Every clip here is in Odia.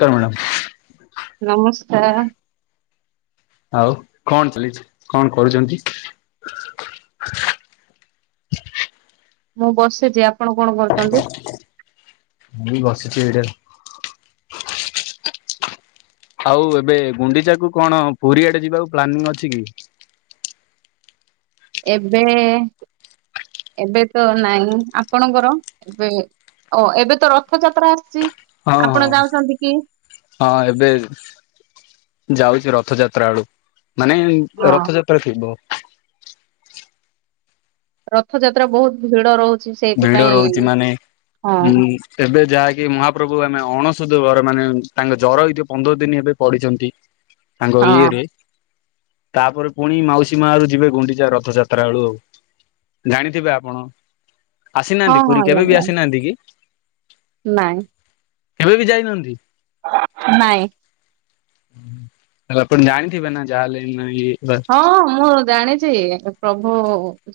କାର ମ୍ୟାଡ଼ାମ ନମସ୍କାର ଆଉ କଣ ଚାଲିଛି, କଣ କରୁଚନ୍ତି? ମୁଁ ବସିଚି ଆପଣ କଣ ଭଲ ପାଆନ୍ତି? ମୁ ବସଚି ଏଇଟାରେ। ଆଉ ଏବେ ଗୁଣ୍ଡିଚା କୁ କଣ ପୁରୀଆଡେ ଯିବାକୁ ପ୍ଲାନିଂଙ୍ଗ୍ ଅଛି କି? ଏବେ ଏବେ ତ ନାଇଁ ଆପଣଙ୍କର ଏବେ? ଓ ଏବେ ତ ରଥଯାତ୍ରା ଆସିଚି। ହଁ ହଁ। ହଁ ଏବେ ଯାଉଚି ରଥଯାତ୍ରା ଆଡକୁ ମାନେ ହଁ ରଥଯାତ୍ରା ଥିବ ରଥଯାତ୍ରା ବହୁତ ଭିଡ ରହୁଚି। ଭିଡ ରହୁଚି ମାନେ ଉଁ ଏବେ ଯାହାକି ମହାପ୍ରଭୁ ଆମେ ଅଣସଦ ବରେ ମାନେ ତାଙ୍କ ଜର ଏଇ ପନ୍ଦର ଦିନ ଏବେ ପଡିଚନ୍ତି। ତାଙ୍କ ହଁ ଇଏ ରେ ତାପରେ ପୁଣି ମାଉସୀ ମା ରୁ ଯିବେ ଗୁଣ୍ଡିଚା ରଥଯାତ୍ରା ବେଳୁ ଆଉ। ଜାଣିଥିବେ ଆପଣ ହଁ ଆସିନାହାନ୍ତି ପୁରୀ ହଁ କେବେ ବି ଆଜ୍ଞା ଆସିନାହାନ୍ତି କି? ନାଇଁ। କେବେ ବି ଯାଇନାହାନ୍ତି? ନାଇଁ। ଆଉ ଆପଣ ଜାଣିଥିବେ ନା ଯାହାଲେବି ନାହିଁ ଇଏ ହଁ ମୁଁ ଜାଣିଛି ପ୍ରଭୁ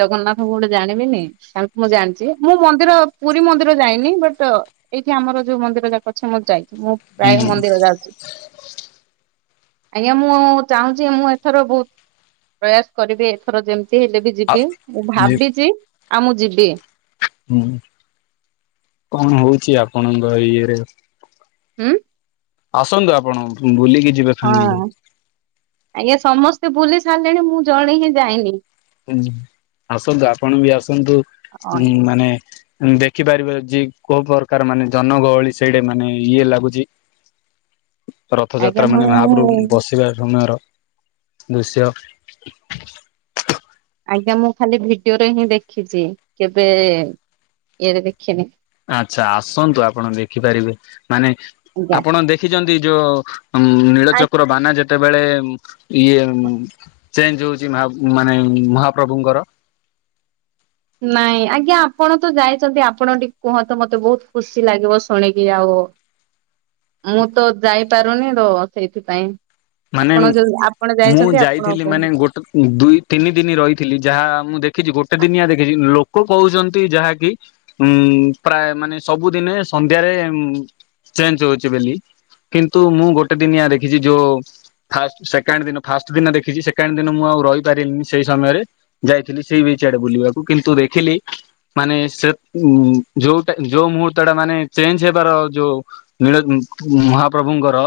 ଜଗନ୍ନାଥଙ୍କୁ ଗୋଟେ ଜାଣିବିନି। ତାଙ୍କୁ ମୁଁ ଜାଣିଚି ମୁଁ ମନ୍ଦିର ପୁରୀ ମନ୍ଦିର ଯାଇନି ବଟ୍ ଏଇଠି ଆମର ଯୋଉ ମନ୍ଦିର ଯାକ ଅଛି ମୁଁ ଯାଇଚି ମୁଁ ପ୍ରାୟ ହୁଁ ମନ୍ଦିର ଯାଉଚି। ଆଜ୍ଞା ମୁଁ ଚାହୁଁଛି ମୁଁ ଏଥର ବହୁତ ପ୍ରୟାସ କରିବି ଏଥର ଯେମିତି ହେଲେ ବି ଆ ଯିବି ମୁଁ ଇଏ ଭାବିଚି ଆଉ ମୁଁ ଯିବି। ହୁଁ କଣ ହଉଚି ଆପଣଙ୍କ ଇଏରେ? ହୁଁ। ଆସନ୍ତୁ ଆପଣ ବୁଲିକି ଯିବେ ହଁ ଫ୍ୟାମିଲି ଆଜ୍ଞା ସମସ୍ତେ ବୁଲି ସାରିଲେଣି ମୁଁ ଜଣେ ହିଁ ଯାଇନି। ହୁଁ ଆସନ୍ତୁ ଆପଣ ବି ଆସନ୍ତୁ ହୁଁ ଆଜ୍ଞା। ମାନେ ଦେଖିପାରିବେ ଯେ କୋଉ ପ୍ରକାର ମାନେ ଜନଗହଳି ସେଇଟା ମାନେ ଇଏ ଲାଗୁଚି। ଆଜ୍ଞା ରଥଯାତ୍ରା ମାନେ ମହାପ୍ରଭୁ ମୁଁ ବସ୍- ଥିବା ସମୟର ଦୃଶ୍ୟ- ଆଜ୍ଞା ମୁଁ ଖାଲି ଭିଡିଓରେ ହିଁ ଦେଖିଚି କେବେ ଇଏରେ ଦେଖିନି। ଆଚ୍ଛା ଆସନ୍ତୁ ଆପଣ ଦେଖିପାରିବେ ମାନେ ଆଜ୍ଞା। ଆପଣ ଦେଖିଛନ୍ତି ଯୋଉ- ଉଁ ନୀଳଚକ୍ର ବାନା ଯେ- ଯେତେବେଳେ ଇଏ ଚେଞ୍ଜ ହଉଛି ମାନେ ମହାପ୍ରଭୁଙ୍କର ନାଇଁ ଆଜ୍ଞା ଆପଣ ତ ଯାଇଚନ୍ତି ଆପଣ ଟିକେ କୁହନ୍ତୁ ମତେ ବହୁତ ଖୁସି ଲାଗିବ ଶୁଣିକି ଆଉ। ମୁଁ ତ ଯାଇପାରୁନି ତ ସେଇଥିପାଇଁ ମାନେ ଆପଣ ମୁ ଯୋଉ ଆପଣ ମୁଁ ଯାଇଛନ୍ତି ଆପଣ ଯାଇଥିଲି ମାନେ କୁହନ୍ତୁ ଗୋଟେ ଦୁଇ ତିନି ଦିନି ରହିଥିଲି ଯାହା ମୁଁ ଦେଖିଚି ଗୋଟେ ଦିନିଆ ଦେଖିଛି ଲୋକ କହୁଛନ୍ତି ଯାହାକି ଉଁ ପ୍ରାୟ ମାନେ ସବୁଦିନେ ସନ୍ଧ୍ୟାରେ ଚେଞ୍ଜ ହଉଚି ବେଲି। କିନ୍ତୁ ମୁଁ ଗୋଟେ ଦିନିଆ ଦେଖିଚି ଯୋଉ ଫାଷ୍ଟ ସେକେଣ୍ଡ ଦିନ ଫାଷ୍ଟ ଦିନ ଦେଖିଚି ସେକେଣ୍ଡ ଦିନ ମୁଁ ଆଉ ରହିପାରିଲିନି ସେଇ ସମୟରେ। ଯାଇଥିଲି ସି ବିଚ ଆଡେକୁ ବୁଲିବାକୁ କିନ୍ତୁ ଦେଖିଲି ମାନେ ସେ ଯୋଉଟା ଯୋଉ ମୁହୂର୍ତ୍ତ ଟା ମାନେ ଚେଞ୍ଜ ହେବାର ଯୋଉ ନୀଳ ମହାପ୍ରଭୁଙ୍କର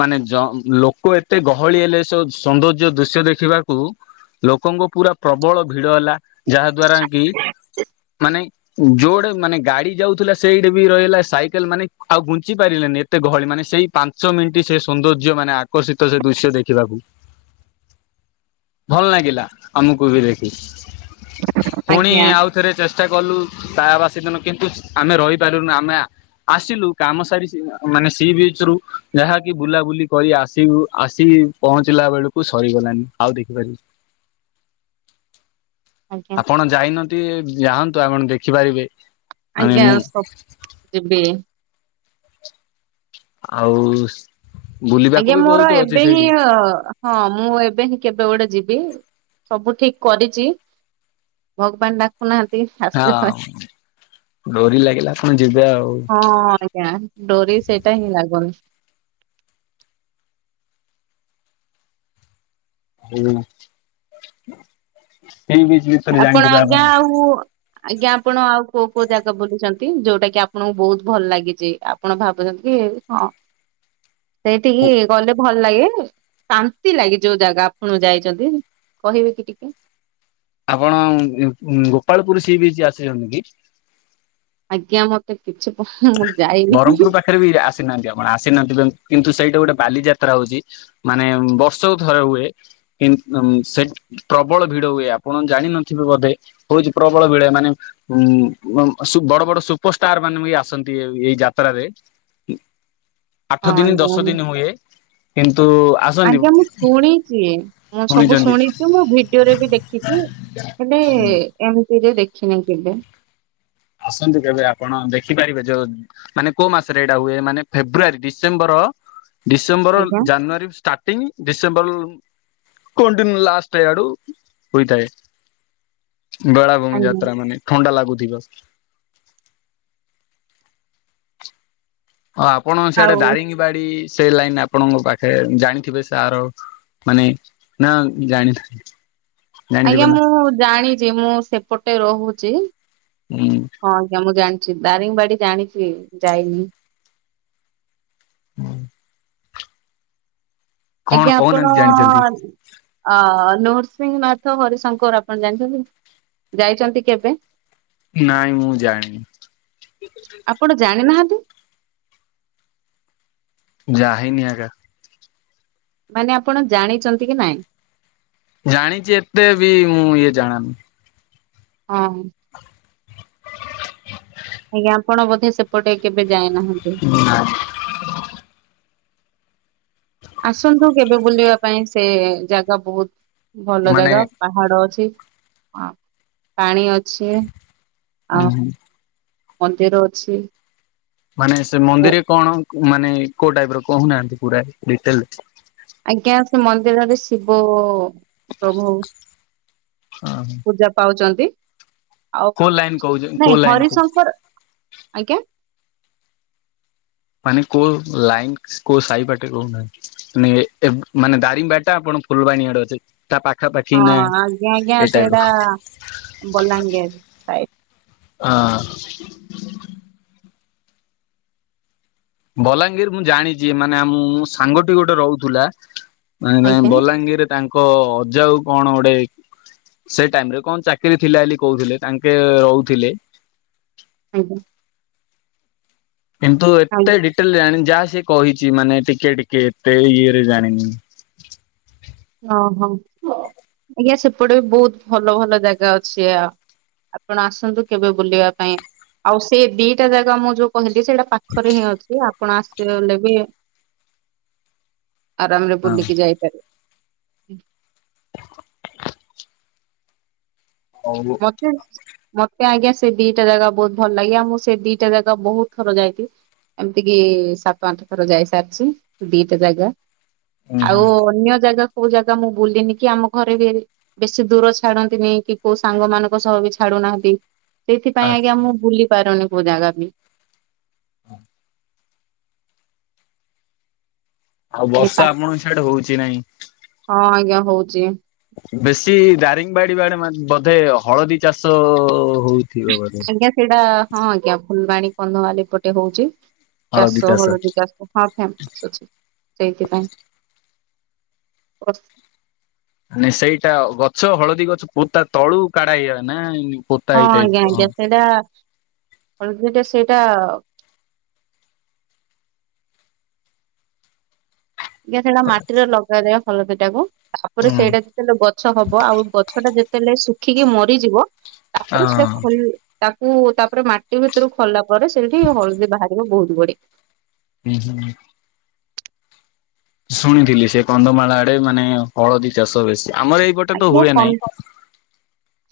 ମାନେ ଜ ଲୋକ ଏତେ ଗହଳି ହେଲେ ସୋ ସୌନ୍ଦର୍ଯ୍ୟ ଦୃଶ୍ୟ ଦେଖିବାକୁ। ଲୋକଙ୍କୁ ପୁରା ପ୍ରବଳ ଭିଡ଼ ହେଲା ଯାହା ଦ୍ଵାରା କି ମାନେ ଯୋଉଆଡ଼େ ମାନେ ଗାଡ଼ି ଯାଉଥିଲା ସେଇଟେ ବି ରହିଗଲା ସାଇକେଲ ମାନେ ଆଉ ଘୁଞ୍ଚି ପାରିଲାନି ଏ ତେ ଗହଳି ମାନେ ସେଇ ପାଞ୍ଚ ମିନିଟ୍ ସେ ସୌନ୍ଦର୍ଯ୍ୟ ମାନେ ଆକର୍ଷିତ ସେ ଦୃଶ୍ୟ ଦେଖିବାକୁ। ଭଲ ନାଗିଲା ଆମକୁ ବି ଦେଖି ପୁଣି ଆଜ୍ଞା ଆଉ ଥରେ ଚେଷ୍ଟା କଲୁ ତାବାସୀ ଦିନ କିନ୍ତୁ ଆମେ ରହିପାରିଲୁନି ଆମେ ଆ ଆସିଲୁ କାମ ସାରିଚି ଉଁ ମାନେ ସି ବିଚ ରୁ ଯାହାକି ବୁଲାବୁଲି କରି ଆସିଲୁ ଆସି ପହଞ୍ଚିଲା ବେଳକୁ ସରିଗଲାଣିି ଆଉ ଦେଖିପାରି ଆଜ୍ଞା। ଆପଣ ଯାଇନାନ୍ତି ଯାହାନ୍ତୁ ଆପଣ ଦେଖିପାରିବେ। ମାନେ ଆଜ୍ଞା ମୁଁ ସପ୍ ଯିବି। ଆଉ ସ୍ ଆଜ୍ଞା ମୋର ଏବେ ହିଁ ହ ହଁ ମୁଁ ଏବେ ହିଁ କେବେ ଗୋଟେ ଯିବି ସବୁ ଠିକ୍ କରିଛି। ଭଗବାନ ଡାକୁନାହାନ୍ତି ହଁ ଆସିବା ପାଇଁ। ଡୋରି ଲାଗିଲା ଫୁଣି ଯିବେ ଆଉ। ଜ୍ଞା ଡୋରି ସେଇଟା ହିଁ ଲାଗୁନି। ହୁଁ ଏମ୍ ବି ଆପଣ ଆଜ୍ଞା ଆଉ ଆଜ୍ଞା ଆପଣ ଆଉ କୋଉ କୋଉ ଜାଗା ବୁଲିଛନ୍ତି ଯୋଉଟା କି ଆପଣଙ୍କୁ ବୋହୁତ ଭଲ ଲାଗିଛି ଆପଣ ଭାବୁଛନ୍ତି କି ହଁ ସେଇଠିକି ଗଲେ ଭଲ ଲାଗେନି ଶାନ୍ତି ଲାଗେ ଯୋଉ ଜାଗା ଆପଣ ଯାଇଛନ୍ତି କହିବେ କି ଟିକେ? ଆପଣ ଉଁ ଉଁ ଉଁ ଗୋପାଳପୁରୁ ସି ବିଚ୍ ଆସିଛନ୍ତି କି? ଆଜ୍ଞା ମତେ କିଛି ପ [unintelligible] ବରଂପୁର ହଁ ପାଖରେ ବି ଆସିନାହାନ୍ତି ଆପଣ ଆସିନଥିବେ କିନ୍ତୁ ସେଇଟେ ଗୋଟେ ବାଲିଯାତ୍ରା ହଉଛି। ମାନେ ବର୍ଷକୁ ଥରେ ହୁଏ କିନ୍ ଉମ୍ ସେ ପ୍ରବଳ ଭିଡ଼ ହୁଏ ଆପଣ ଜାଣିନଥିବେ ବୋଧେ। ହଉଛି ପ୍ରବଳ ଭିଡ଼ ମାନେ ଉଁ ମମ୍ ଅସୁ ବଡ଼ ବଡ଼ ସୁପରଷ୍ଟାର ମାନେ ବି ଆସନ୍ତି ଏ ଇଏଇ ଯାତ୍ରାରେ ଉଁ ଆଠ ଦିନ ଦଶ ଆଜ୍ଞା ଦିନ ହୁଏ। କିନ୍ତୁ ଆସ୍ ଆଜ୍ଞା ମୁଁ ଶୁଣିଚି ମୁଁ ସବୁ ଶୁଣିଛନ୍ତି। ଶୁଣିଚି ମୁଁ ଭିଡିଓରେ ବି ଦେଖିଛି। ହେଲେ ଏମିତି ରେ ଦେଖିନି କେବେ। ଆସନ୍ତୁ କେବେ ଆପଣ ଦେଖିପାରିବେ ଯୋଉ ମାନେ କୋଉ ମାସରେ ଏଇଟା ହୁଏ ମାନେ ଫେବୃଆରୀ ଡିସେମ୍ବର ଡିସେମ୍ବର ଆଜ୍ଞା ଜାନୁଆରୀ ଷ୍ଟାର୍ଟ ଟିଂ ଡିସେମ୍ବର କଣ୍ଟିନ୍ୟୁ ଲାଷ୍ଟେ ଆଡ଼ୁ ହୋଇଥାଏ। ବେଳାଭୂମି ଆଜ୍ଞା ଯାତ୍ରା ମାନେ ଥଣ୍ଡା ଲାଗୁଥିବ। ହଁ ଆପଣ ସେଆଡ଼େ ଆଉ ଦାରିଙ୍ଗୀବାଡ଼ି ସେ ଲାଇନ ଆପଣଙ୍କ ପାଖେ ଜାଣିଥିବେ ସାର ମାନେ ନା ଜାଣିଥାନ୍ତି ଆଜ୍ଞା ମୁଁ ଜାଣିଚି ମୁଁ ସେପଟେ ରହୁଛି। ହୁଁ। ହଁ ଆଜ୍ଞା ମୁଁ ଜାଣିଛି ଦାରିଙ୍ଗିବାଡ଼ି ଜାଣିଛି ଯାଇନି। ହୁଁ। କଣ ଆଜ୍ଞା ଆପଣ କହୁନାହାନ୍ତି ଜାଣିଛନ୍ତି? ଅ ନରସିଂହ ମାଥ ହରିଶଙ୍କର ଆପଣ ଜାଣିଛନ୍ତି? ଯାଇଛନ୍ତି କେବେ? ନାଇଁ ମୁଁ ଜାଣିନି। ଆପଣ ଜାଣି ନାହାନ୍ତି? ଯାହିନି ଆଜ୍ଞା। ମାନେ ଆପଣ ଜାଣିଛନ୍ତି କି ନାଇଁ? ଜାଣିଛି ଏତେ ବି ମୁଁ ଇଏ ଜାଣା ନୁହେଁ। ହଁ, ହଁ। ଆଜ୍ଞା ଆପଣ ବୋଧେ ସେପଟେ କେବେ ଯାଇ ନାହାନ୍ତି? ନାଁ [unintelligible] ଆସନ୍ତୁ କେବେ ବୁଲିବା ପାଇଁ ସେ ଜାଗା ବହୁତ୍ ଭଲ ମାନେ ଜାଗା ପାହାଡ ଅଛି, ପାଣି ଅଛି ଆଉ ଉଁ ମନ୍ଦିର ଅଛି। ମାନେ ସେ ଓ, ମନ୍ଦିରେ କଣ ମାନେ କୋଉ ଟାଇପ୍ ର କହୁ ନାହାନ୍ତି ପୁରା ଡିଟେଲସ୍? ଆଜ୍ଞା ସେ ମନ୍ଦିରରେ ଶିବ ପ୍ରଭୁ ପୂଜା ପାଉଛନ୍ତି। ଆଉ କୋଉ ଲାଇନ କହୁଛ କୋଉ ନାଇଁ ଲାଇନ କ ହରିଶଙ୍କର ଆଜ୍ଞା ମାନେ କୋଉ ଲାଇନ୍ ସ କୋଉ ସାହି ବାଟେ କୋଉ ନାହାନ୍ତି? ନେଳି ଏ ମାନେ ଦାରିଙ୍ଗ ବାଡ଼ି ଟା ଆପଣ ଫୁଲବାଣୀ ଆଡେ ଅଛି [unintelligible] ତା ପାଖାପାଖି ନା ହଁ ଆଜ୍ଞା ଆଜ୍ଞା ଏଇଟା ବି ସେଇଟା ବଲାଙ୍ଗୀର ସାଇଡ ହଁ [unintelligible] ବଲାଙ୍ଗୀର ମୁଁ ଜାଣିଛି ମାନେ ମୁଁ ସାଙ୍ଗଟି ଗୋଟେ ରହୁଥିଲା [unintelligible] ନାଇଁ ନାଇଁ ଆଜ୍ଞା ବଲାଙ୍ଗୀର୍ ରେ ତାଙ୍କ ଅଜା କୁ କଣ ଗୋଟେ ସେଇ ଟାଇମ୍ ରେ କଣ ଚାକିରି ଥିଲା ବୋଲି କହୁଥିଲେ ତାଙ୍କେ ରହୁଥିଲେ ଆଜ୍ଞା। କିନ୍ତୁ ଏତେ ଆଜ୍ଞା ଡିଟେଲ୍ ରେ ଜାଣିନି ଯାହା ସିଏ କହିଛି ମାନେ ଟିକେ ଟିକେ ଏତେ ଇଏରେ ଜାଣିନି। ହଁ, ହଁ ଆଜ୍ଞା ସେପଟେ ବି ବହୁତ୍ ଭଲ ଭଲ ଜାଗା ଅଛି ଆଉ ଆପଣ ଆସନ୍ତୁ କେବେ ବୁଲିବା ପାଇଁ ଆଉ ସେଇ ଦିଟା ଜାଗା ମୁଁ ଯୋଉ କହିଲି ସେଇଟା ପାଖରେ ହିଁ ଅଛି ଆପଣ ଆସିବେ ବଲେ ବି ଆରାମରେ ହଁ ବୁଲିକି ଯାଇପାରିବେ। ହଉ। ଉଁ ହଚ୍ [unintelligible] ମତେ ଆଜ୍ଞା ସେ ଦିଟା ଜାଗା ବହୁତ୍ ଭଲ ଲାଗେ। ଆଉ ମୁଁ ସେ ଦିଟା ଜାଗା ବହୁତ୍ ଥର ଯାଇଛି। ଏମିତି କିି ସାତ ଆଠ ଥର ଯାଇସାରିଛି ଦିଟା ଜାଗା। ଆଉ ହୁଁ ଅନ୍ୟ ଜାଗାକୁ କୋଉ ଜାଗା ମୁଁ ବୁଲିନି କି ଆମ ଘରେ ବି ବେଶୀ ଦୂର ଛାଡନ୍ତିନି କି କୋଉ ସାଙ୍ଗ ମାନଙ୍କ ସହ ବି ଛାଡୁନାହାନ୍ତି। ସେଇଥିପାଇଁ ଆଚ୍ଛା ଆଜ୍ଞା ମୁଁ ବୁଲି ପାରୁନି କୋଉ ଜାଗା ବି। ଆଉ ଖାଲି ବର୍ଷା ଆପଣଙ୍କ ସିଆଡେ ହଉଛି ନାଇଁ? ହଁ ଆଜ୍ଞା ହଉଛି। ବେଶୀ ଦାରିଙ୍ଗବାଡି ବାଡେ ମା ବଧେ ହଳଦୀ ଚାଷ ହଉ ଆଜ୍ଞା ସେଇଟା ହଁ ଆଜ୍ଞା ଫୁଲବାଣୀ କନ୍ଧମାଲି ପଟେ ହଉଛି। ଚାଷ ହଳଦୀ ଚାଷ। ହଁ ଫ୍ୟାମ ସବୁ ସେଇଥିପାଇଁ [unintelligible] ମାନେ ସେଇଟା ଗଛ ହଳଦୀ ଗଛ ପୋତା ତଳୁ କାଢା ହେଇଗଲାଣି ନା ଏଇ ପୋ ହଁ ଆଜ୍ଞା ଆଜ୍ଞା ସେଇଟା ହଳଦୀ ଟା ସେଇଟା ଆଜ୍ଞା ସେଇଟା ମାଟିରେ ଲଗାଯାଏ ହଳଦୀଟାକୁ। ତାପରେ ହୁଁ ସେଇଟା ଯେତେବେଳେ ଗଛ ହବ ଆଉ ଗଛଟା ଯେତେବେଳେ ଶୁଖିକି ମରିଯିବ ତାପରେ ସେଟା ହଁ ଖୋଳି ତାକୁ ତାପରେ ମା ଟିକେ ଭିତରୁ ଖୋଳିଲା ପରେ ସେଇଠି ହଳଦୀ ବାହାରିବ ବହୁତ୍ ଗୋଡେ। ଉଁ -ହୁଁ। ଶୁଣିଥିଲି ସେ କନ୍ଧମାଳ ଆଡେ ମାନେ ହଳଦୀ ଚାଷ ବେଶୀ ଆମର ଏଇ [unintelligible]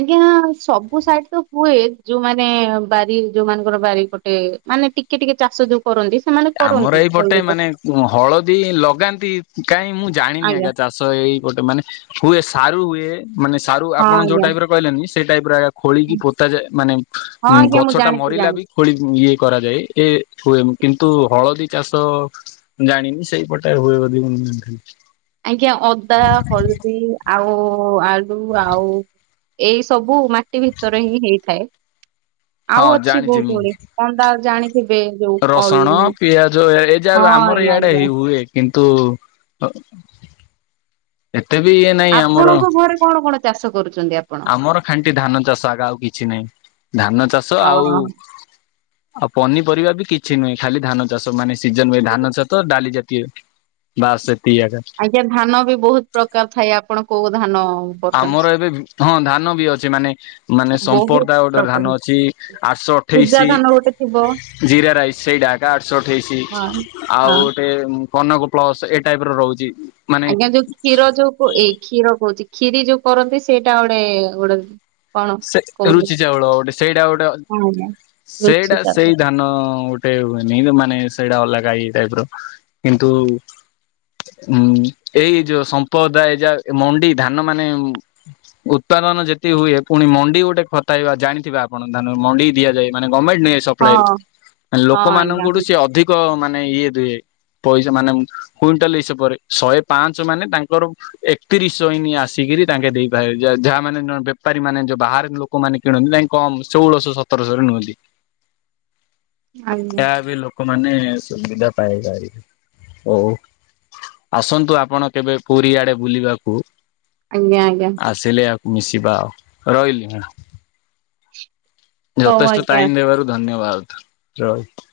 ଆଜ୍ଞା ସବୁ ସାଇଡ୍ ରେ ହୁଏ ଯଉମାନେ ବାରି- ଯଉମାନଙ୍କର ବାରିପଟେ ମାନେ ଟିକେ ଟିକେ ଚାଷ ଯଉ କରନ୍ତି ସେମାନେ ଆମର କରନ୍ତି ଏଇପଟେ ହଳଦୀ ଚାଷ ମାନେ ହଳଦୀ ଲଗାନ୍ତି କାଇଁ ମୁଁ ଜାଣିନି ଆଜ୍ଞା ଚାଷ୍ ସ- ଏଇପଟେ ମାନେ ହୁଏ ସାରୁ ହୁଏ ମାନେ ସାରୁ ହଁ ଆପଣ ଯଉ ଆଜ୍ଞା ଟାଇପ୍ ର କହିଲେନି ସେଇ ଟାଇପ୍ ର ଖୋଳିକି ପୋତାଯାଏ ମାନେ ହଁ ଉ- ଆଜ୍ଞା ମୁଁ ଗଛଟା ଜାଣିଛି ମରିଲା ବି ଜାଣିଛି ଖୋଳିକି ଇଏ କରାଯାଏ [unintelligible] କିନ୍ତୁ ହଳଦୀ ଚାଷ ଜାଣିନି ସେଇପଟେ ହୁଏ ବଧେ ମୁଁ। [unintelligible] ଆଜ୍ଞା ଅଦା, ହଳଦୀ ଆଉ ଆଳୁ ଆଉ ଏଇ ସବୁ ମାଟି ଭିତରେ ହିଁ ହେଇଥାଏ ହଁ ଆଉ ଅଛି ଜାଣିଛି ବହୁତ୍ ମୁଁ ଗୁଡେ। କଣ୍ ଟା ଜାଣି ଥିବେ ଯଉ ରସଣ, ପିଆଜ ଏ ଯାହା ଆମର ଆଜ୍ଞା ଇଆଡେ ଆଜ୍ଞା ହେଇ ହୁଏ। କିନ୍ତୁ ଅ- ଏତେ ବି ଇଏ ନାହିଁ ଆମର। ଆପଣଙ୍କ ଘରେ କଣ କଣ ଚାଷ କରୁଚନ୍ତି ଆ ଆମର ଖାଣ୍ଟି ଧାନ ଚାଷ ଆକା ଆଉ କିଛି ନାହିଁ ଧାନ ଚାଷ ଅ ଆଉ ଆଉ ପନିପରିବା ବି କିଛି ନୁହେଁ ଖାଲି ଧାନ ଚାଷ ମାନେ ସିଜନ୍ ରେ ହୁଏ ଧାନ ଚାଷ ଡାଲି ଜାତୀୟ ବାସ୍ ଏତିିକି ଆକା। ଏ ଧାନ ବି ବହୁତ୍ ପ୍ରକାର୍ ଥାଏ ଆପଣ କଉ ଧାନ କରୁଛନ୍ତି? ଆମର ଏବେ ହଁ ଧାନ ବି ଅଛି ମାନେ- ମାନେ ବହୁତ ସମ୍ପର୍ଦା ଗୋଟେ ଧାନ ପ୍ରକାର ଅଛି ଆଠଶ ପୂଜା ଅଠେଇଶି ଧାନ ଗୋଟେ ଥିବ ଜିରା ରାଇସ୍ ସେଇଟା ଆକା ଆଠଶ ଅଠେଇଶି ହଁ। ଆଉ ହଁ ଗୋଟେ କନକ ପ୍ଲସ୍ ଏଇ ଟାଇପ୍ ର ରହୁଚି। ଆମେ ଯଉ କ୍ଷୀର ଯଉ ପ- ଏଇ କ୍ଷୀର କହୁଚି କ୍ଷୀରି ଯଉ କରନ୍ତି ସେଇଟା ଗୋଟେ। [unintelligible] ସେ କହୁଥିଲେ ରୁଚି ଚାଉଳ ଗୋଟେ ସେଇଟା ଗୋଟେ ହଁ ଆଜ୍ଞା ରୁଚି ସେଇଟା ତାର ସେଇ ଧାନ ଗୋଟ୍ ଏତେ ହୁଏନି ଇଁଦି ମାନେ ସେଇଟା ଅଲଗା ଏଇ ଟାଇପ୍ ର କିନ୍ତୁ ହୁଁ ଏଇ ଯଉ ସମ୍ପଦା ଏଇଯା ମଣ୍ଡି ଧାନ ମାନେ ଉତ୍ପାଦନ ଯେତିକି ହୁଏ ଫୁଣି ମଣ୍ଡି ଗୋଟେ ଖତାଇବା ଜାଣିଥିବେ ଆପଣ ଧାନ ମଣ୍ଡିକୁ ଦିଆଯାଏ ମାନେ ଗମେଣ୍ଟ୍ ନିଏ ହଁ ସପ୍ଲାଏ ରୁ ହଁ ଆଜ୍ଞା ଲୋକମାନଙ୍କଠୁ ସେ ଆଜ୍ଞା ଅଧିକ ମାନେ ଇଏ ଦିଏ ମାନେ ପଇସା ମାନେ କୁଇଣ୍ଟାଲ ଇସା ପରେ ଶହେ ପାଞ୍ଚ ମାନେ ତାଙ୍କର ଏକତିରିଶ [unintelligible] ଆସିକିରି ତାଙ୍କେ [unintelligible] ବେପାରୀ ମାନେ ଯଉ ବାହାରେ ଲୋକମାନେ କିଣନ୍ତି ତାଙ୍କେ କମ୍ ଶୋହଳଶ ସତରଶହରେ ନୁଅନ୍ତି। ଏହା ବି ଲୋକମାନେ ସୁବିଧା ପାଇପାରିବେ। [unintelligible] ଆସନ୍ତୁ ଆପଣ କେବେ ପୁରୀଆଡେ ବୁଲିବାକୁ? ଆଜ୍ଞା ଆଜ୍ଞା ଆସିଲେ ଆକୁ ମିଶିବା ଆଉ ରହିଲି ହଁ-। ହଉ ଯଥେଷ୍ଟ ଆଜ୍ଞା। ଟାଇମ୍ ଦେବାରୁ ଧନ୍ୟବାଦ୍ ରହିଲି।